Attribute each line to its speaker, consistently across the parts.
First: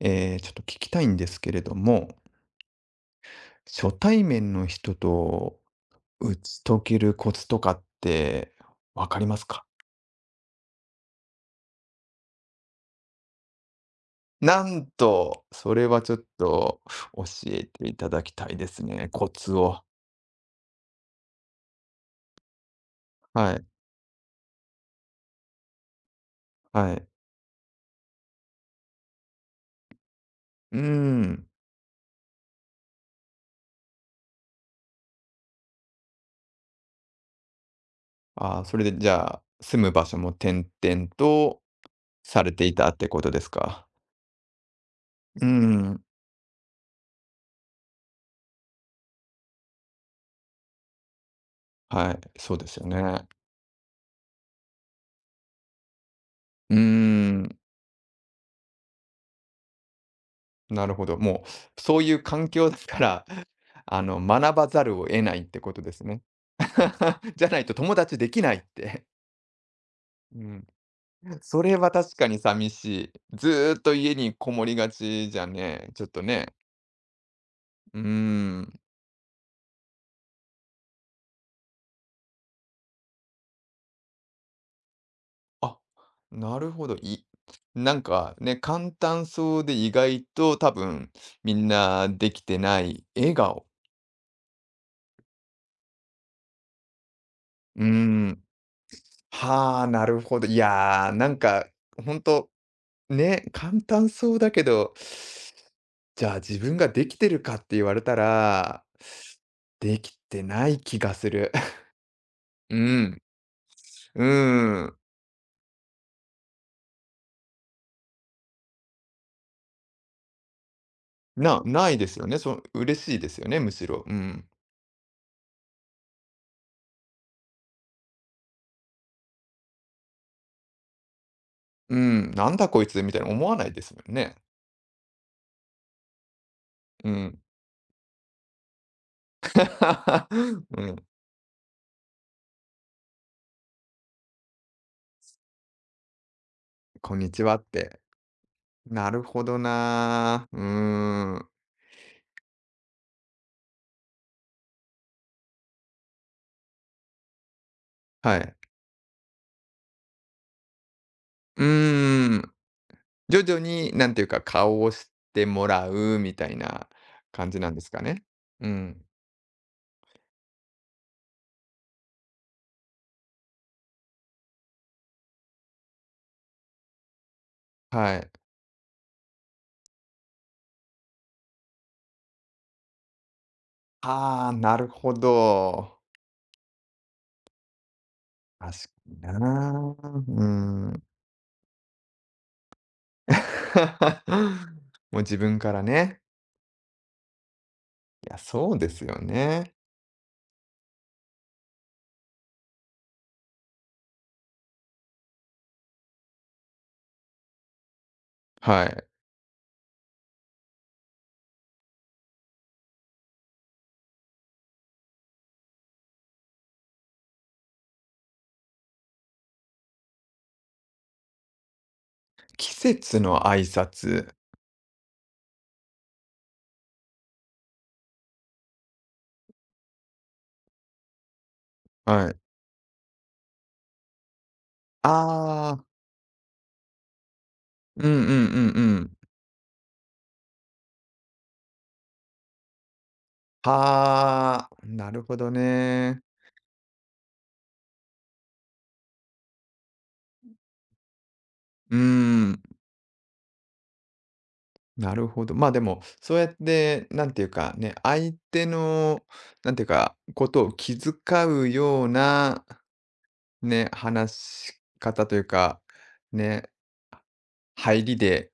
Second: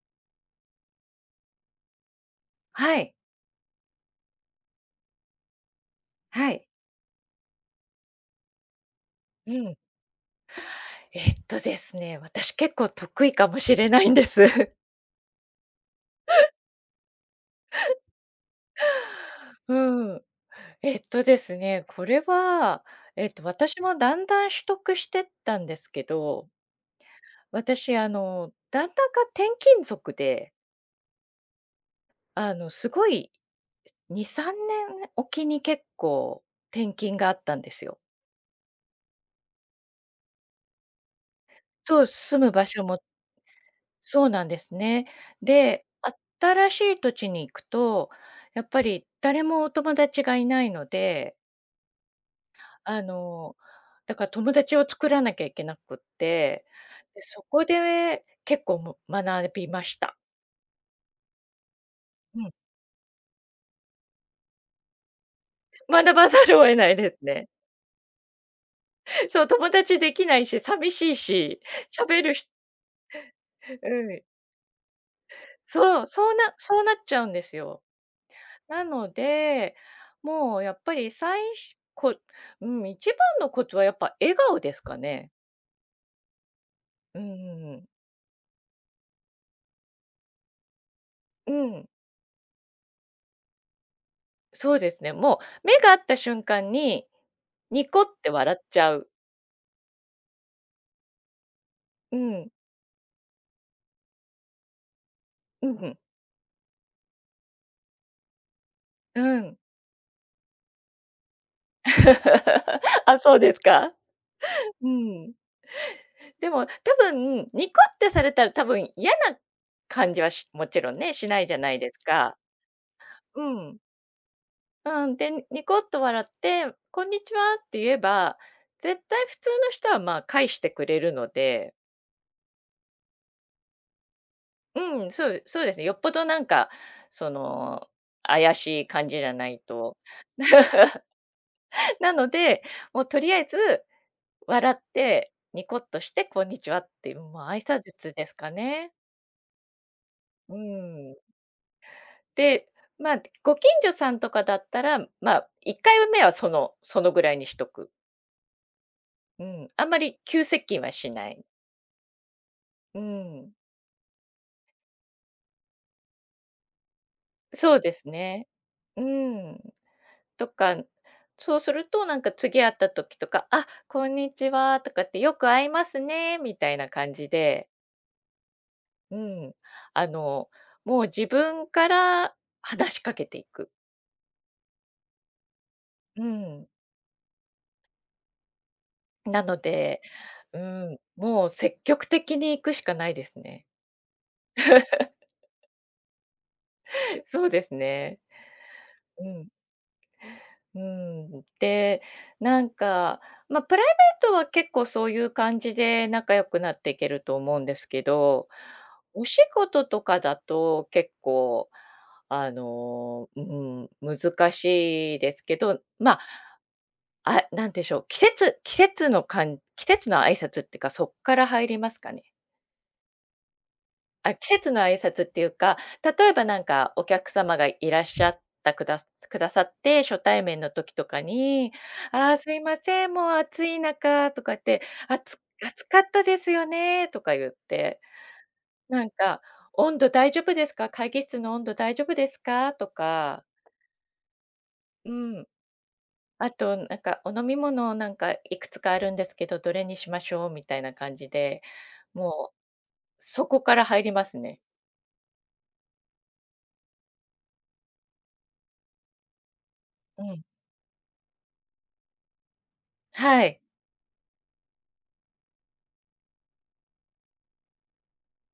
Speaker 1: ちょっと聞きたいんですけれども、
Speaker 2: はい、
Speaker 1: 初対面の人と打
Speaker 2: は
Speaker 1: ち
Speaker 2: い。
Speaker 1: 解けるコツとかってわかります
Speaker 2: う
Speaker 1: か？
Speaker 2: ん。えっとですね、私結構得意かもしれないんで
Speaker 1: な
Speaker 2: す。
Speaker 1: んと、それはちょっと教えていただきたいですね。コツ を。
Speaker 2: うん。えっとですね、これは、
Speaker 1: はい。
Speaker 2: 私もだんだん取得してったんですけど、
Speaker 1: はい。
Speaker 2: 私、旦那が転勤族で、
Speaker 1: うーん。
Speaker 2: すごい、2、3年おきに結構転勤があったんですよ。
Speaker 1: あー、それでじゃあ、住む場所も転々と
Speaker 2: そう、
Speaker 1: さ
Speaker 2: 住む
Speaker 1: れて
Speaker 2: 場
Speaker 1: い
Speaker 2: 所
Speaker 1: たっ
Speaker 2: も
Speaker 1: てことですか？
Speaker 2: そうなんですね。
Speaker 1: うー
Speaker 2: で、
Speaker 1: ん。
Speaker 2: 新しい土地に行くと、やっぱり誰もお友達がいないので、
Speaker 1: はい。そうですよ
Speaker 2: あ
Speaker 1: ね。
Speaker 2: の、だから友達を作らなきゃいけなくって、
Speaker 1: うー
Speaker 2: で、そ
Speaker 1: ん。
Speaker 2: こで結構も学びました。
Speaker 1: なるほど。もう、そういう
Speaker 2: う
Speaker 1: 環
Speaker 2: ん。
Speaker 1: 境だから、学ばざるを得ないってことです
Speaker 2: 学
Speaker 1: ね。
Speaker 2: ばざるを得ないです
Speaker 1: じ
Speaker 2: ね。
Speaker 1: ゃないと友達できないって。
Speaker 2: そう、友達できな
Speaker 1: う
Speaker 2: いし、
Speaker 1: ん。
Speaker 2: 寂しい し、
Speaker 1: それは確
Speaker 2: 喋
Speaker 1: か
Speaker 2: る
Speaker 1: に
Speaker 2: ひ
Speaker 1: 寂しい。ず
Speaker 2: う
Speaker 1: ーっと家
Speaker 2: ん。
Speaker 1: にこもりがちじゃね、
Speaker 2: そ
Speaker 1: ち
Speaker 2: う、
Speaker 1: ょっとね。
Speaker 2: そうなっちゃうんですよ。
Speaker 1: うーん。
Speaker 2: なので、もうやっぱり最初こうん、一番のコツはやっぱ笑顔ですかね。
Speaker 1: あ、なるほど。
Speaker 2: うんうんうん。
Speaker 1: なんかね、簡単そうで意外と多分
Speaker 2: う
Speaker 1: みん
Speaker 2: ん、
Speaker 1: なできてない笑顔。
Speaker 2: そうですね。もう目が合った瞬間に、
Speaker 1: うー
Speaker 2: ニコって
Speaker 1: ん。
Speaker 2: 笑っちゃう。
Speaker 1: はあ、なるほど。いやー、なんかほ
Speaker 2: う
Speaker 1: んと
Speaker 2: ん、
Speaker 1: ね、簡単そうだけど、
Speaker 2: うん、
Speaker 1: じゃあ自分ができてるかって言われたら、
Speaker 2: うん。
Speaker 1: できてない気がする。う
Speaker 2: あ、
Speaker 1: ん、
Speaker 2: そうですか？
Speaker 1: う ー
Speaker 2: う
Speaker 1: ん。
Speaker 2: ん。でも多分、ニコってされたら多分嫌な感じはもちろんね、しないじゃないで
Speaker 1: な
Speaker 2: す
Speaker 1: いですよ
Speaker 2: か。
Speaker 1: ね。嬉しいです
Speaker 2: う
Speaker 1: よね、む
Speaker 2: ん。
Speaker 1: しろ。うん。
Speaker 2: うん、で、ニコッと笑って、こんにちはって言えば、絶対普通の人はまあ返してくれるので、
Speaker 1: うん、なんだこいつみたいな思わないですもんね。
Speaker 2: うん、そうそうですね。よっぽどなんか、
Speaker 1: う
Speaker 2: そ
Speaker 1: ん。
Speaker 2: の、怪しい感じじゃないと。
Speaker 1: うん、
Speaker 2: なので、もうとりあえず笑って、ニコッとして、こんにちはってい
Speaker 1: こん
Speaker 2: う、
Speaker 1: にち
Speaker 2: まあ
Speaker 1: は
Speaker 2: 挨
Speaker 1: って。
Speaker 2: 拶ですかね。
Speaker 1: なるほどな
Speaker 2: う
Speaker 1: ー。う
Speaker 2: ん。
Speaker 1: ーん。
Speaker 2: で、まあ、ご近所さんとかだったら、まあ、1回目はそのぐらいにしとく。
Speaker 1: はい。
Speaker 2: うん。あんまり急接近はしない。
Speaker 1: うーん。
Speaker 2: う
Speaker 1: 徐
Speaker 2: ん。
Speaker 1: 々になんていうか、顔を知ってもらうみたいな感じなん
Speaker 2: そう
Speaker 1: です
Speaker 2: で
Speaker 1: か
Speaker 2: す
Speaker 1: ね。
Speaker 2: ね。
Speaker 1: う
Speaker 2: うー
Speaker 1: ん。
Speaker 2: ん。とか、そうするとなんか次会った時とか、「あ、こんにちは」とかって、「よく会いますね」みたいな感じで、
Speaker 1: はい。
Speaker 2: うん、あの、もう自分から話しかけていく。
Speaker 1: ああ、なるほど。
Speaker 2: うん。
Speaker 1: 確かに
Speaker 2: なの
Speaker 1: な。
Speaker 2: で、
Speaker 1: う
Speaker 2: うん、
Speaker 1: ん。
Speaker 2: もう積極的に行くしかないですね。
Speaker 1: もう自分からね。
Speaker 2: そうですね。
Speaker 1: いや、そうですよ
Speaker 2: うん。
Speaker 1: ね。
Speaker 2: うん、で、なんか、まあ、プライベートは結構そういう感じで仲良くなっていけると思うんですけど、
Speaker 1: はい。
Speaker 2: お仕事とかだと結構、うん、難しいですけど、まあ、あ、なんでしょう、季節の挨拶っていうか、そっから入りますかね？
Speaker 1: 季節の挨拶。
Speaker 2: あ、季節の挨拶っていうか、例えばなんかお客様がいらっしゃったくださって、初対面の時とかに、「あ
Speaker 1: は
Speaker 2: あ、
Speaker 1: い。
Speaker 2: すいません、もう暑い中」とかって、
Speaker 1: あ
Speaker 2: 暑
Speaker 1: あ、
Speaker 2: かったですよね」とか言って、
Speaker 1: うんうんうんう
Speaker 2: なん
Speaker 1: ん。
Speaker 2: か、「温度大丈夫ですか？会議室の温度大丈夫ですか？」とか、
Speaker 1: はあ、な
Speaker 2: う
Speaker 1: るほ
Speaker 2: ん、
Speaker 1: どね。
Speaker 2: あとなんか、「お飲み物なんかいくつかあるんですけど、どれにしましょう？」みたいな感じで、
Speaker 1: う
Speaker 2: もう
Speaker 1: ん。
Speaker 2: そこから入りますね。
Speaker 1: なるほど。まあでも、そうやって、なんていうかね、相手の、なんていうか、
Speaker 2: うん。
Speaker 1: ことを気遣うような、
Speaker 2: はい。
Speaker 1: ね、話し方というか、ね、入りで、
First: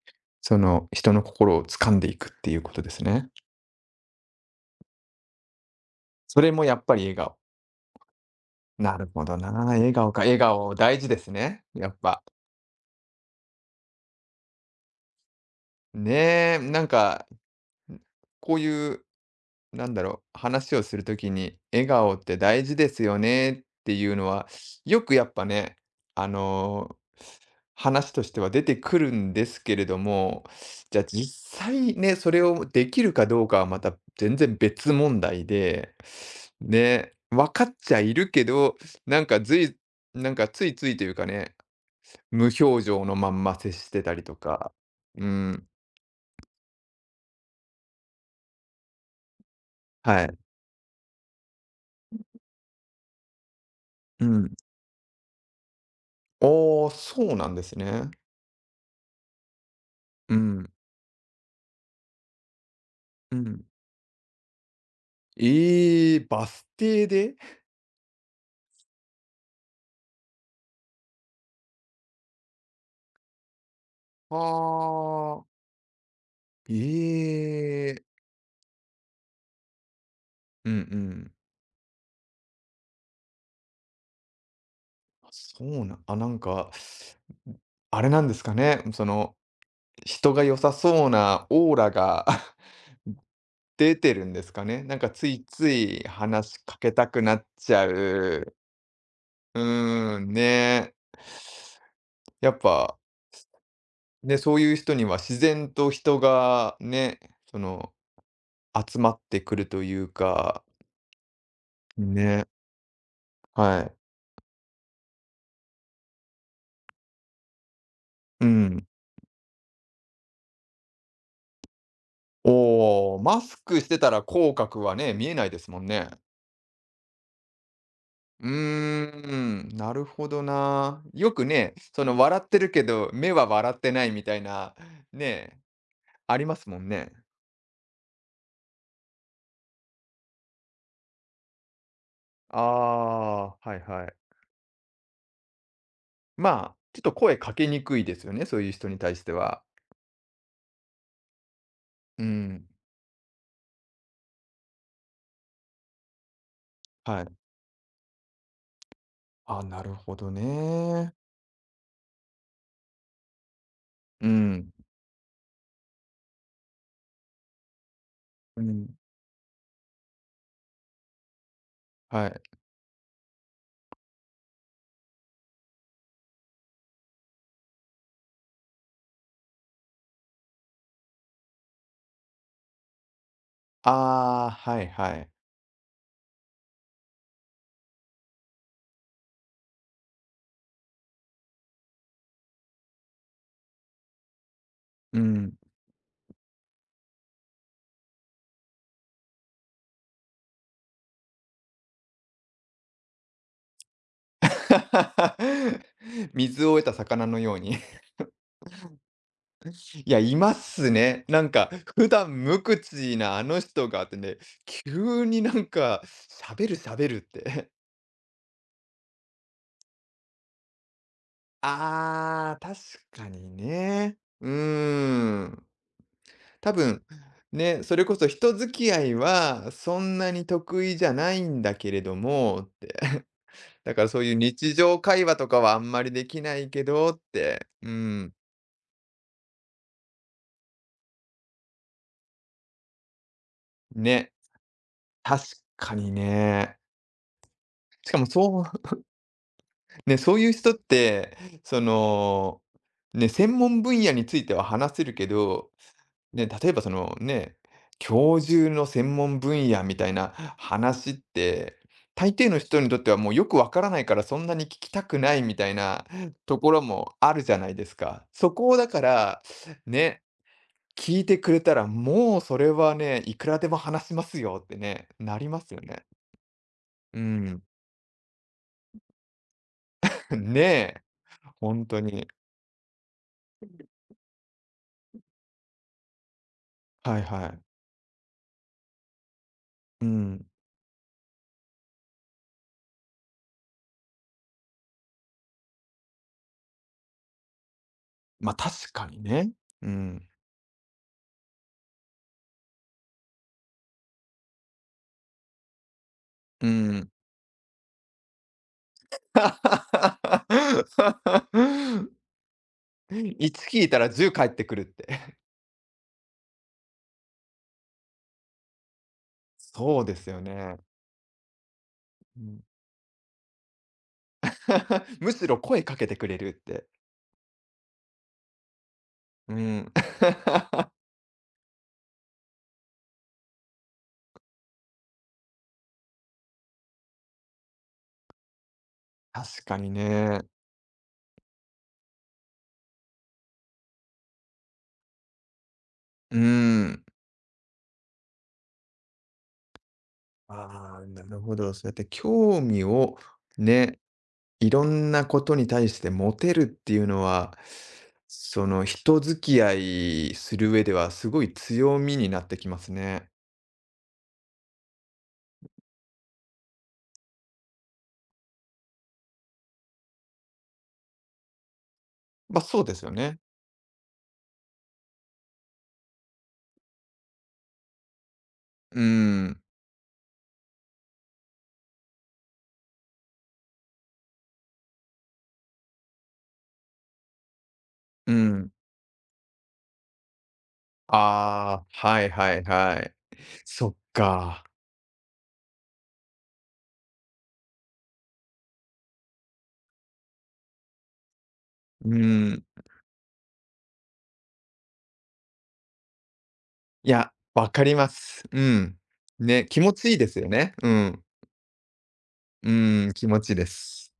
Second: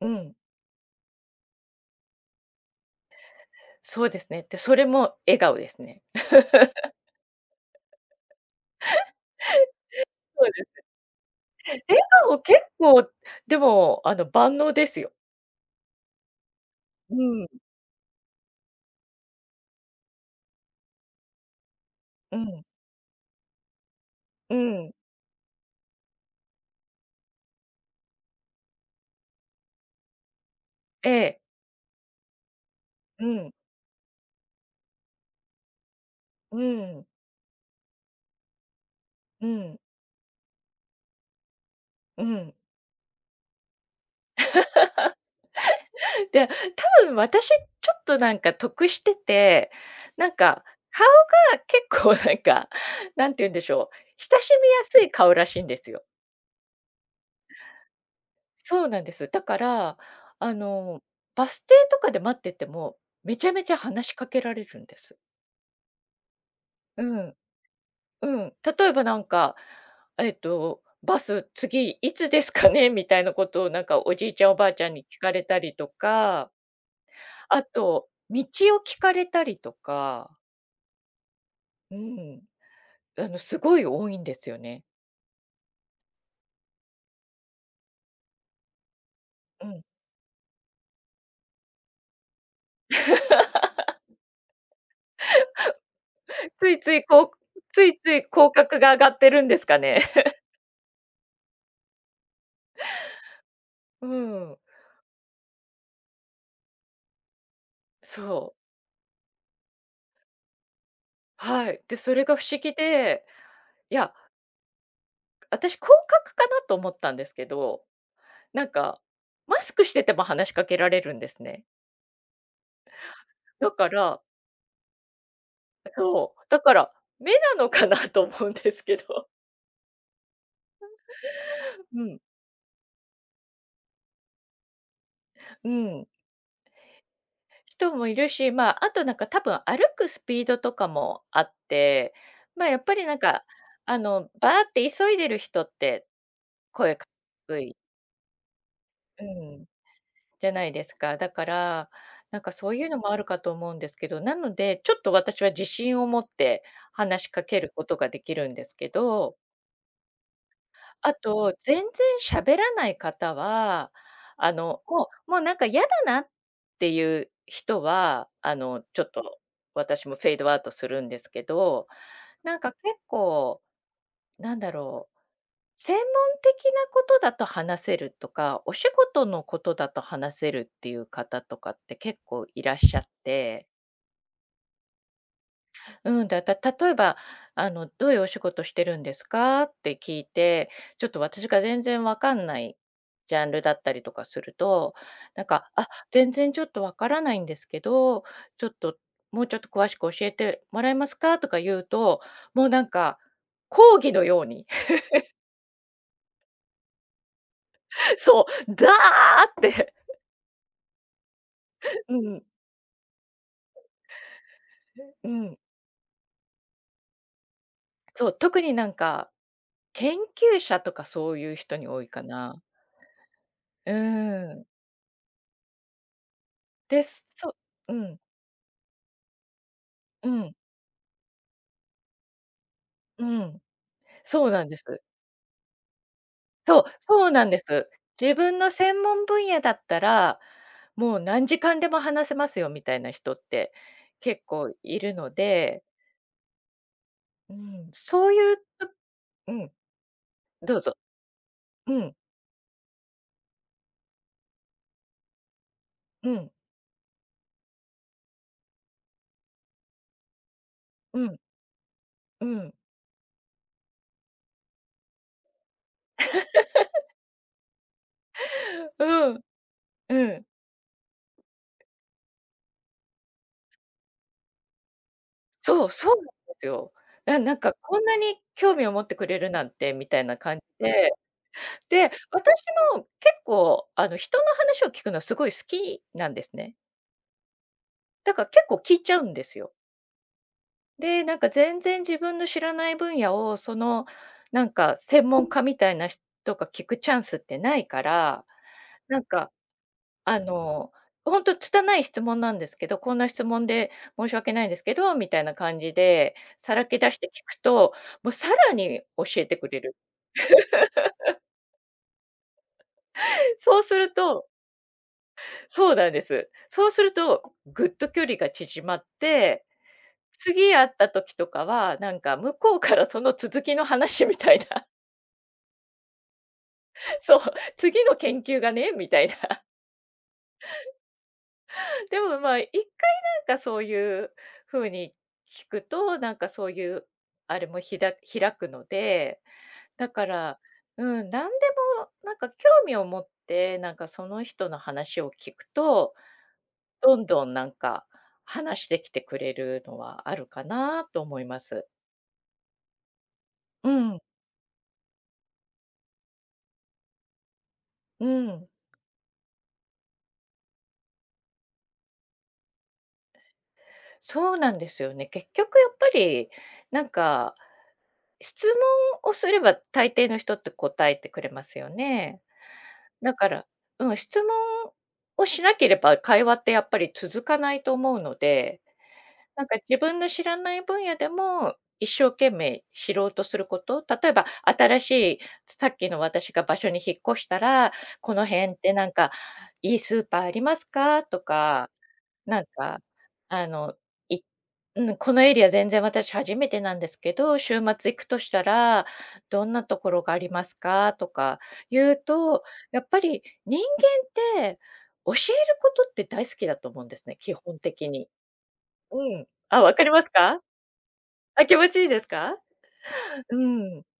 Speaker 2: うん。
Speaker 1: その人の心を掴んでいくっていうことですね。
Speaker 2: そうですね。で、それも笑顔ですね。
Speaker 1: それもやっぱり笑顔。なるほどな。笑顔か。笑
Speaker 2: そうで
Speaker 1: 顔
Speaker 2: す
Speaker 1: 大事ですね。
Speaker 2: ね。
Speaker 1: やっ
Speaker 2: 笑
Speaker 1: ぱ。
Speaker 2: 顔結構、でも、万能ですよ。
Speaker 1: ねえ、なん
Speaker 2: う
Speaker 1: か、
Speaker 2: ん。
Speaker 1: こういうなんだろう、話をするときに、笑顔っ
Speaker 2: う
Speaker 1: て
Speaker 2: ん、
Speaker 1: 大事ですよねっていうのは、
Speaker 2: うん、
Speaker 1: よくやっぱね、あの、話としては出てくるんですけれども、じゃあ
Speaker 2: ええ、
Speaker 1: 実際ね、それをできる
Speaker 2: う
Speaker 1: かどう
Speaker 2: ん、
Speaker 1: かはまた全然別問題で、
Speaker 2: うん、
Speaker 1: ね、分かっちゃいるけど、なんか
Speaker 2: う
Speaker 1: ずい
Speaker 2: ん、
Speaker 1: なんかついついというかね、
Speaker 2: う
Speaker 1: 無
Speaker 2: ん。
Speaker 1: 表情のまんま接してたりとか、うん、
Speaker 2: で、多分私ちょっとなんか得してて、
Speaker 1: は
Speaker 2: なん
Speaker 1: い、
Speaker 2: か顔が結構なんか、なんて言うんでしょう、
Speaker 1: う
Speaker 2: 親し
Speaker 1: ん。
Speaker 2: みやすい顔らしいんですよ。
Speaker 1: あ、そうなんですね。
Speaker 2: そうなんです。だから、
Speaker 1: う
Speaker 2: あ
Speaker 1: ん、
Speaker 2: の、バス停とかで待ってても、め
Speaker 1: う
Speaker 2: ちゃめ
Speaker 1: ん。
Speaker 2: ちゃ話しかけられるんです。
Speaker 1: ええ、バス
Speaker 2: う
Speaker 1: 停
Speaker 2: ん。
Speaker 1: で？
Speaker 2: うん、例えばなんか、バス次いつですかね みたいなことをなんかおじいちゃんおばあちゃんに聞かれ
Speaker 1: は
Speaker 2: た
Speaker 1: あ。
Speaker 2: りとか、あ
Speaker 1: ええ。
Speaker 2: と、道を聞かれたりとか、
Speaker 1: うんうん。
Speaker 2: うん、すごい多いんですよね。
Speaker 1: そうなあ、なんか、あれなんですかね、その、
Speaker 2: うん。
Speaker 1: 人が良さそうなオーラが 出てるんですかね。なんかついつい話し
Speaker 2: つ
Speaker 1: か
Speaker 2: いつ
Speaker 1: け
Speaker 2: い
Speaker 1: たく
Speaker 2: こ
Speaker 1: なっ
Speaker 2: う
Speaker 1: ち
Speaker 2: つ
Speaker 1: ゃ
Speaker 2: いつい口
Speaker 1: う。
Speaker 2: 角が上がってるんで
Speaker 1: う
Speaker 2: すかね。
Speaker 1: ーん、ね。やっぱ、
Speaker 2: う
Speaker 1: ね、そ
Speaker 2: ん、
Speaker 1: ういう人には自然と人がね、その、
Speaker 2: そう、
Speaker 1: 集まってくるというか、
Speaker 2: はい。で、それが
Speaker 1: ね、
Speaker 2: 不思議で、
Speaker 1: はい。
Speaker 2: いや、私口角かなと思ったんですけど、
Speaker 1: う
Speaker 2: なん
Speaker 1: ん。
Speaker 2: か、マスクしてても話しかけられるんですね。
Speaker 1: おお、マス
Speaker 2: だ
Speaker 1: ク
Speaker 2: か
Speaker 1: してた
Speaker 2: ら
Speaker 1: ら口角はね、見えないですもんね。
Speaker 2: そう、だから、目なのかなと思
Speaker 1: う
Speaker 2: う
Speaker 1: ー
Speaker 2: んですけど。
Speaker 1: ん、なるほどな。よくね、
Speaker 2: う
Speaker 1: その
Speaker 2: ん、
Speaker 1: 笑ってるけど、目は笑ってないみたいな、ね、
Speaker 2: うん。
Speaker 1: ありますもんね。
Speaker 2: 人もいるし、まあ、あとなんか多分歩くスピードとかもあって、
Speaker 1: あ
Speaker 2: まあ、やっぱりなんか、
Speaker 1: あ、はいはい。
Speaker 2: バーって急いでる人って
Speaker 1: まあ、
Speaker 2: 声
Speaker 1: ちょっ
Speaker 2: か
Speaker 1: と声か
Speaker 2: けに
Speaker 1: け
Speaker 2: くい
Speaker 1: にくいですよね、そういう人に対し
Speaker 2: う
Speaker 1: ては。
Speaker 2: ん、じゃないですか。だから、
Speaker 1: う
Speaker 2: なんか
Speaker 1: ん、
Speaker 2: そういうのもあるかと思うんですけど、なので、ちょっと私は自信を持って
Speaker 1: は
Speaker 2: 話し
Speaker 1: い。
Speaker 2: かけることができるんですけど、
Speaker 1: あ、なるほどね。
Speaker 2: あと、全然喋らない方は、
Speaker 1: うん、
Speaker 2: もうなんか嫌だなっていう人は、
Speaker 1: うん、
Speaker 2: ちょっと私もフェードアウトするんですけど、
Speaker 1: はい。
Speaker 2: なんか結構、なんだろう、専門的なことだと話せるとか、お仕事のことだと話せるっていう方とかって結構いらっしゃって、
Speaker 1: ああ、はいはい。
Speaker 2: うん、だた例えば、「どういうお仕事してるんですか？」って聞いて、ちょっと私が全然わかんないジャンルだったりとかすると、
Speaker 1: う
Speaker 2: なん
Speaker 1: ん。
Speaker 2: か、「あ、全然ちょっとわからないんですけど、ちょっと、もうちょっと詳しく教えてもらえますか？」とか言うと、もうなんか、講義のように
Speaker 1: 水を得た魚のように、
Speaker 2: そう、ザーって
Speaker 1: いや、いますね。なんか、普
Speaker 2: う
Speaker 1: 段
Speaker 2: ん、
Speaker 1: 無口なあの人がってね、急
Speaker 2: う
Speaker 1: にな
Speaker 2: ん、
Speaker 1: んか、喋る喋るって。
Speaker 2: そう、特になんか、研究者とかそういう人に多いか
Speaker 1: ああ、
Speaker 2: な。
Speaker 1: 確かに
Speaker 2: う
Speaker 1: ね。う
Speaker 2: ん。
Speaker 1: ーん。多分、
Speaker 2: で、そ
Speaker 1: ね、
Speaker 2: う、う
Speaker 1: それこ
Speaker 2: ん、
Speaker 1: そ人付き合いはそん
Speaker 2: う
Speaker 1: なに
Speaker 2: ん。
Speaker 1: 得意じゃないんだけれどもって。
Speaker 2: う ん、
Speaker 1: だからそういう
Speaker 2: そうなん
Speaker 1: 日
Speaker 2: で
Speaker 1: 常
Speaker 2: す。
Speaker 1: 会話とかはあんまりできない
Speaker 2: そう、
Speaker 1: けどっ
Speaker 2: そうなんで
Speaker 1: て。
Speaker 2: す。
Speaker 1: うん。
Speaker 2: 自分の専門分野だったら、もう何時間でも話せますよみたいな人って
Speaker 1: ね。
Speaker 2: 結構いるの
Speaker 1: 確
Speaker 2: で、
Speaker 1: かにね。
Speaker 2: うん、
Speaker 1: しかも
Speaker 2: そういう、
Speaker 1: そう
Speaker 2: うん、
Speaker 1: ね、そういう人っ
Speaker 2: どうぞ。
Speaker 1: て、そ
Speaker 2: うん、
Speaker 1: の、ね、専門分野については話せるけど、
Speaker 2: う
Speaker 1: ね、
Speaker 2: ん、
Speaker 1: 例えばそのね、教授の専門分野みたいな話っ
Speaker 2: うん、
Speaker 1: て、大
Speaker 2: う
Speaker 1: 抵の
Speaker 2: ん。
Speaker 1: 人にとってはもうよくわからないからそんなに聞きたくないみたいなところもあるじゃないですか。そこをだ か
Speaker 2: う
Speaker 1: ら、
Speaker 2: ん、
Speaker 1: ね、
Speaker 2: うん。
Speaker 1: 聞いてくれたらもうそれはね、いくらでも話しますよってね、なりますよ
Speaker 2: そう、
Speaker 1: ね。
Speaker 2: そうなんですよ。
Speaker 1: う
Speaker 2: なん
Speaker 1: ん。
Speaker 2: かこんなに興味を持ってくれるなんてみたい な感
Speaker 1: ね
Speaker 2: じ
Speaker 1: え、
Speaker 2: で、
Speaker 1: 本当
Speaker 2: で、
Speaker 1: に。
Speaker 2: 私も結構あの人の話を聞くのはすごい好きなんですね。
Speaker 1: はいはい。
Speaker 2: だから結構聞いちゃうんですよ。
Speaker 1: うん。
Speaker 2: で、なんか全然自分の知らない分野を、なんか専門家みたいな人が聞くチャンスってないから、
Speaker 1: ま、確か
Speaker 2: な
Speaker 1: に
Speaker 2: んか、
Speaker 1: ね。うん、
Speaker 2: あの、ほんと拙い質問なんですけど、こんな質問で申し訳ないんですけど、みたいな感じで、
Speaker 1: う
Speaker 2: さらけ
Speaker 1: ん。
Speaker 2: 出して聞くと、もうさらに教えてくれる。
Speaker 1: 1
Speaker 2: そう
Speaker 1: 聞い
Speaker 2: す
Speaker 1: たら
Speaker 2: る
Speaker 1: 10
Speaker 2: と、
Speaker 1: 返ってくるって。
Speaker 2: そうなんです。そうすると、ぐっと距離が縮まっ て、
Speaker 1: そうですよ
Speaker 2: 次
Speaker 1: ね。
Speaker 2: 会った時とかは、なんか
Speaker 1: う
Speaker 2: 向
Speaker 1: ん
Speaker 2: こうからその続きの話みたいな。
Speaker 1: むしろ声かけてくれるって。
Speaker 2: そう、次の研究がね、みたいな。
Speaker 1: う ん。
Speaker 2: でも、まあ、一回なんかそういう風に聞くと、なんかそういう、あれもひだ開くので、
Speaker 1: 確かに
Speaker 2: だか
Speaker 1: ね。
Speaker 2: ら、うん、何でもなんか興味を持って、なんかその人の話を聞くと、
Speaker 1: うん。
Speaker 2: どんどんなんか話してきてくれるのはあるか
Speaker 1: あ
Speaker 2: な
Speaker 1: あ、
Speaker 2: と
Speaker 1: な
Speaker 2: 思
Speaker 1: る
Speaker 2: い
Speaker 1: ほ
Speaker 2: ま
Speaker 1: ど。
Speaker 2: す。
Speaker 1: そうやって興味を
Speaker 2: う
Speaker 1: ね、
Speaker 2: ん、
Speaker 1: いろんなことに対して持てるっていうのは、
Speaker 2: う
Speaker 1: そ
Speaker 2: ん。
Speaker 1: の、人付き合いする上ではすごい強みになってきますね。
Speaker 2: そうなんですよね。結局やっぱり、なんか質問をすれば、大抵の人って答えてくれますよね。
Speaker 1: ま、そうですよ
Speaker 2: だ
Speaker 1: ね。
Speaker 2: から、うん、質問をしなければ会話ってやっぱり続かないと思うので、
Speaker 1: うん、
Speaker 2: なんか自分の知らない分野でも一生懸命知ろうとすること、例えば新しい、さっきの私が場所に引っ越したら、
Speaker 1: う
Speaker 2: この辺
Speaker 1: ん。
Speaker 2: ってなんかいいスーパーありますかと
Speaker 1: ああ、
Speaker 2: か
Speaker 1: はいは
Speaker 2: な
Speaker 1: い
Speaker 2: んか、
Speaker 1: はい。
Speaker 2: あ
Speaker 1: そ
Speaker 2: の、
Speaker 1: っ
Speaker 2: い
Speaker 1: か。
Speaker 2: うん、このエリア全然私初めてなんですけど、週末行くとしたら、どんなところがありますか？とか言
Speaker 1: う
Speaker 2: うと、
Speaker 1: ん。
Speaker 2: やっぱり人間って教えることって大好きだと思うん
Speaker 1: い
Speaker 2: です
Speaker 1: や、
Speaker 2: ね、基
Speaker 1: わ
Speaker 2: 本
Speaker 1: かり
Speaker 2: 的
Speaker 1: ま
Speaker 2: に。
Speaker 1: す。うん。
Speaker 2: うん。
Speaker 1: ね、気
Speaker 2: あ、
Speaker 1: 持
Speaker 2: 分かり
Speaker 1: ちいい
Speaker 2: ま
Speaker 1: で
Speaker 2: す
Speaker 1: すよ
Speaker 2: か？
Speaker 1: ね。うん。
Speaker 2: あ、気持ちいいですか？
Speaker 1: うん、気持ちい
Speaker 2: う
Speaker 1: いで
Speaker 2: ん、
Speaker 1: す。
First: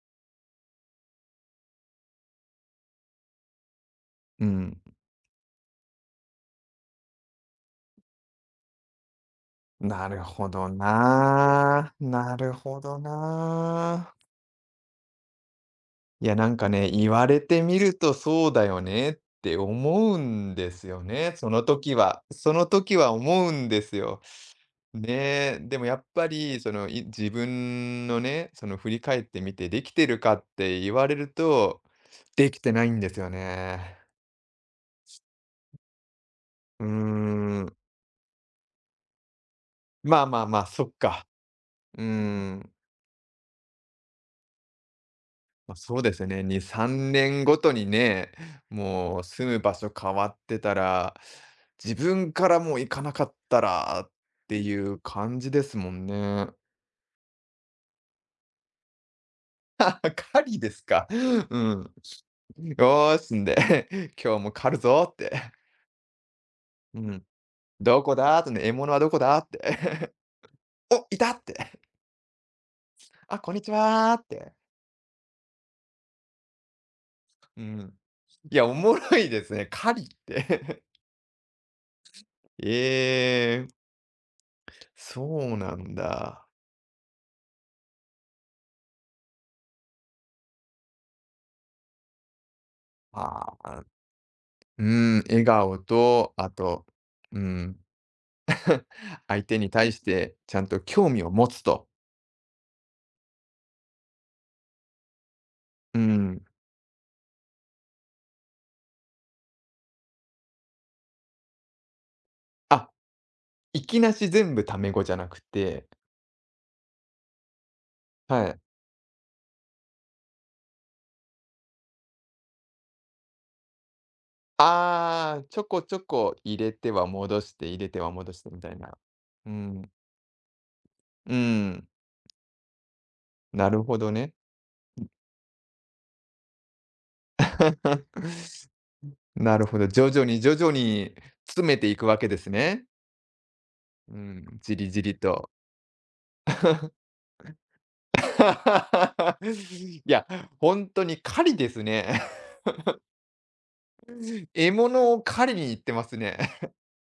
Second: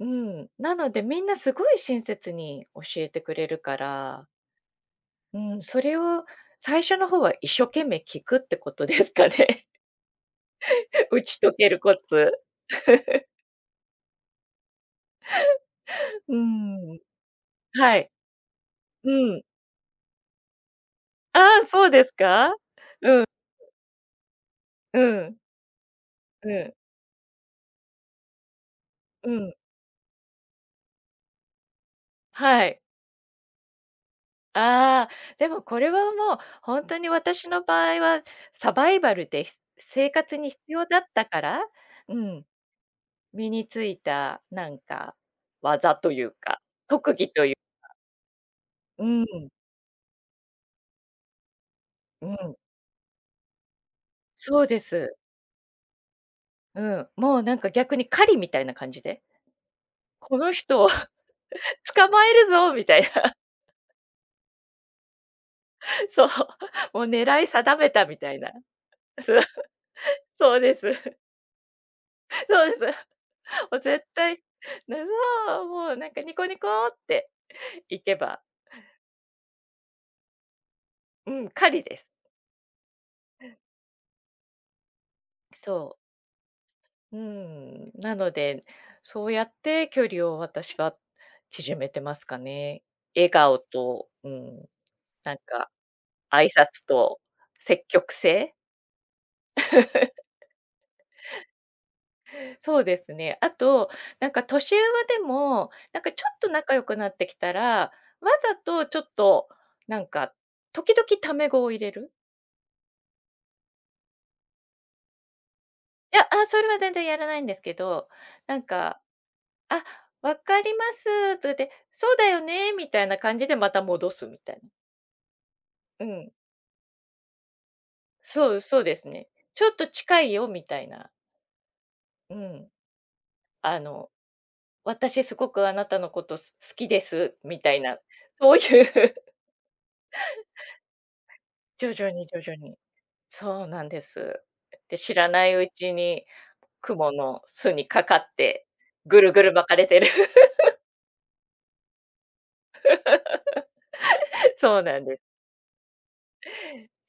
Speaker 2: うん。なのでみんなすごい親切に教えてくれるから、
Speaker 1: うん。
Speaker 2: うん、それを最初の方は一生懸命聞くってことですかね。
Speaker 1: なるほど
Speaker 2: 打ち解ける
Speaker 1: な。
Speaker 2: コツ。
Speaker 1: なるほど な。い
Speaker 2: う
Speaker 1: や、なんかね、
Speaker 2: ん。
Speaker 1: 言われてみる
Speaker 2: はい。
Speaker 1: とそうだよ
Speaker 2: う
Speaker 1: ねっ
Speaker 2: ん。
Speaker 1: て思うんですよね。そ
Speaker 2: あ
Speaker 1: の
Speaker 2: あ、そう
Speaker 1: 時
Speaker 2: です
Speaker 1: はそ
Speaker 2: か？
Speaker 1: の時は
Speaker 2: うん、
Speaker 1: 思うんですよ。
Speaker 2: うん、
Speaker 1: ねえ、でもやっぱ
Speaker 2: う
Speaker 1: り、そ
Speaker 2: ん、
Speaker 1: の、自分のね、その振り返っ
Speaker 2: う
Speaker 1: て
Speaker 2: ん。
Speaker 1: みてできてるかって言われると、でき
Speaker 2: は
Speaker 1: て
Speaker 2: い。
Speaker 1: ないんですよね。
Speaker 2: ああ、でもこれはもう
Speaker 1: う
Speaker 2: 本
Speaker 1: ー
Speaker 2: 当に私の
Speaker 1: ん。
Speaker 2: 場合は、サバイバルで生
Speaker 1: まあ
Speaker 2: 活
Speaker 1: まあ
Speaker 2: に
Speaker 1: ま
Speaker 2: 必
Speaker 1: あ、そ
Speaker 2: 要
Speaker 1: っ
Speaker 2: だった
Speaker 1: か。
Speaker 2: から、
Speaker 1: うー
Speaker 2: うん、
Speaker 1: ん。
Speaker 2: 身についたなんか、
Speaker 1: まあ、
Speaker 2: 技
Speaker 1: そう
Speaker 2: と
Speaker 1: で
Speaker 2: い
Speaker 1: す
Speaker 2: う
Speaker 1: ね、2、
Speaker 2: か、
Speaker 1: 3
Speaker 2: 特技
Speaker 1: 年
Speaker 2: という、
Speaker 1: ごとにね、
Speaker 2: う
Speaker 1: もう
Speaker 2: ん、
Speaker 1: 住む場所変わってたら、自
Speaker 2: う
Speaker 1: 分か
Speaker 2: ん。
Speaker 1: らもう行かなかったらって
Speaker 2: そう
Speaker 1: い
Speaker 2: で
Speaker 1: う
Speaker 2: す。
Speaker 1: 感じですもんね。
Speaker 2: うん。もうなんか逆に狩りみたいな感じで、この
Speaker 1: 狩りで
Speaker 2: 人
Speaker 1: す
Speaker 2: を
Speaker 1: か。うん。
Speaker 2: 捕まえる
Speaker 1: よ
Speaker 2: ぞみたい
Speaker 1: ー
Speaker 2: な。
Speaker 1: しんで、今日も狩るぞって。
Speaker 2: そう、も
Speaker 1: う
Speaker 2: う
Speaker 1: ん。
Speaker 2: 狙い定め
Speaker 1: 「ど
Speaker 2: た
Speaker 1: こ
Speaker 2: みたい
Speaker 1: だ？」
Speaker 2: な。
Speaker 1: とね、「獲物はどこ
Speaker 2: そ
Speaker 1: だ？」
Speaker 2: う、
Speaker 1: って。
Speaker 2: そうです。
Speaker 1: 「お、いた！」って。
Speaker 2: そうです。
Speaker 1: 「あ、こんにち
Speaker 2: もう絶
Speaker 1: は」っ
Speaker 2: 対、
Speaker 1: て。
Speaker 2: なそう、もうなんかニコニコって
Speaker 1: うん。
Speaker 2: いけば、
Speaker 1: いや、おもろいですね、狩りって。
Speaker 2: うん、狩りです。
Speaker 1: ええ、そうなん
Speaker 2: そう。
Speaker 1: だ。
Speaker 2: うん、なので、そうやって距離を私は縮めてますかね。笑
Speaker 1: あ
Speaker 2: 顔
Speaker 1: あ、
Speaker 2: と、うん、
Speaker 1: うん、
Speaker 2: なん
Speaker 1: 笑
Speaker 2: か
Speaker 1: 顔と、
Speaker 2: 挨
Speaker 1: あ
Speaker 2: 拶
Speaker 1: と、
Speaker 2: と
Speaker 1: うん、
Speaker 2: 積極性。
Speaker 1: 相手に対してちゃんと興味を持つと。
Speaker 2: そうですね。あと、なんか年上でも、
Speaker 1: う
Speaker 2: なんかちょっ
Speaker 1: ん。
Speaker 2: と仲良くなってきたら、わざとちょっと、なんか、時々タメ語を入れる。
Speaker 1: あ、いきなし全部タメ語じゃなくて、
Speaker 2: いや、あ、それは全然やらないんですけど、
Speaker 1: は
Speaker 2: な
Speaker 1: い。
Speaker 2: んか、「あ、わかります」とか言って「そうだよね」みたいな感じでまた戻すみたいな。
Speaker 1: ああ、ちょこちょ
Speaker 2: うん。
Speaker 1: こ入れては戻して、入れては戻して
Speaker 2: そう、
Speaker 1: みたい
Speaker 2: そうで
Speaker 1: な。
Speaker 2: すね。
Speaker 1: う
Speaker 2: ちょっと
Speaker 1: ん。
Speaker 2: 近いよみたいな。
Speaker 1: うん、
Speaker 2: うん。
Speaker 1: な
Speaker 2: あ
Speaker 1: るほ
Speaker 2: の、
Speaker 1: どね。
Speaker 2: 私すごくあなたのこと好きですみたいな、そういう。
Speaker 1: なるほど、徐々に徐々に詰め て
Speaker 2: 徐
Speaker 1: いく
Speaker 2: 々
Speaker 1: わ
Speaker 2: に
Speaker 1: けで
Speaker 2: 徐
Speaker 1: す
Speaker 2: 々に。
Speaker 1: ね。
Speaker 2: そうなんで
Speaker 1: う
Speaker 2: す。
Speaker 1: ん、じり
Speaker 2: で、
Speaker 1: じ
Speaker 2: 知
Speaker 1: り
Speaker 2: らな
Speaker 1: と。
Speaker 2: いうちにク モの巣にかかって、ぐるぐる巻かれて
Speaker 1: い
Speaker 2: る。
Speaker 1: や、本当に狩りですね。獲
Speaker 2: そうなん
Speaker 1: 物
Speaker 2: で
Speaker 1: を
Speaker 2: す。
Speaker 1: 狩りに行ってますね。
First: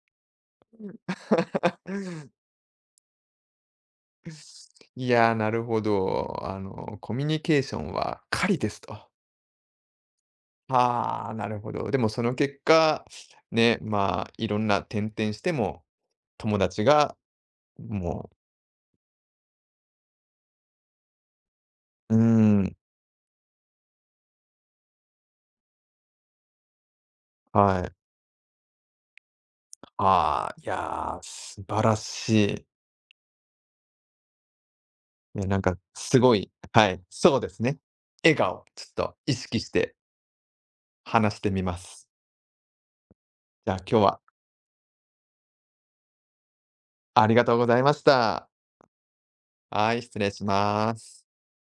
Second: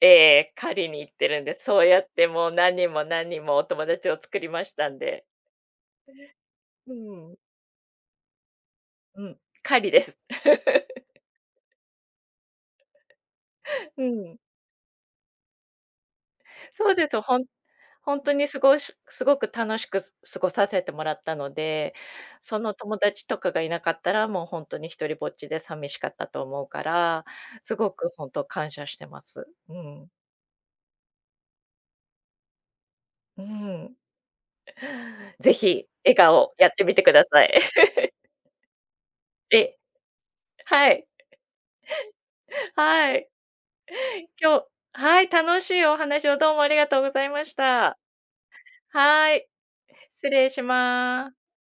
Speaker 2: ええ、狩りに行ってるんで、そうやって もう何人も何人もお友達を作りましたん
Speaker 1: い
Speaker 2: で。
Speaker 1: やー、なるほど。
Speaker 2: う
Speaker 1: コミュ
Speaker 2: ん、
Speaker 1: ニケーションは狩りですと。
Speaker 2: うん、狩りです。
Speaker 1: はあ、なるほど。でもその結果、ね、
Speaker 2: う
Speaker 1: まあ、
Speaker 2: ん。
Speaker 1: いろんな転々しても、友達
Speaker 2: そうで
Speaker 1: が
Speaker 2: す、本
Speaker 1: も
Speaker 2: 当にすごく楽しく過ごさせてもらったので、
Speaker 1: う、うー
Speaker 2: その
Speaker 1: ん、
Speaker 2: 友達とかがいなかったら、もう本当に一人ぼっちで寂しかったと思うから、す
Speaker 1: は
Speaker 2: ご
Speaker 1: い。
Speaker 2: く本当感謝してます。うん。
Speaker 1: ああ、いやー、素晴らしい。
Speaker 2: うん。
Speaker 1: いや、
Speaker 2: ぜ
Speaker 1: なんか
Speaker 2: ひ、笑
Speaker 1: すごい
Speaker 2: 顔やって
Speaker 1: は
Speaker 2: みて
Speaker 1: い、
Speaker 2: くだ
Speaker 1: そう
Speaker 2: さ
Speaker 1: で
Speaker 2: い。
Speaker 1: すね。笑顔、ちょっと意 識し
Speaker 2: え、
Speaker 1: て
Speaker 2: はい。
Speaker 1: 話してみます。
Speaker 2: はい。
Speaker 1: じゃあ、今日は
Speaker 2: 今日はい、楽しいお話をどうもありがとうござ
Speaker 1: あ
Speaker 2: い
Speaker 1: り
Speaker 2: ま
Speaker 1: がと
Speaker 2: し
Speaker 1: うございま
Speaker 2: た。
Speaker 1: した。
Speaker 2: はい。
Speaker 1: はい、失
Speaker 2: 失
Speaker 1: 礼し
Speaker 2: 礼し
Speaker 1: ます。
Speaker 2: ます。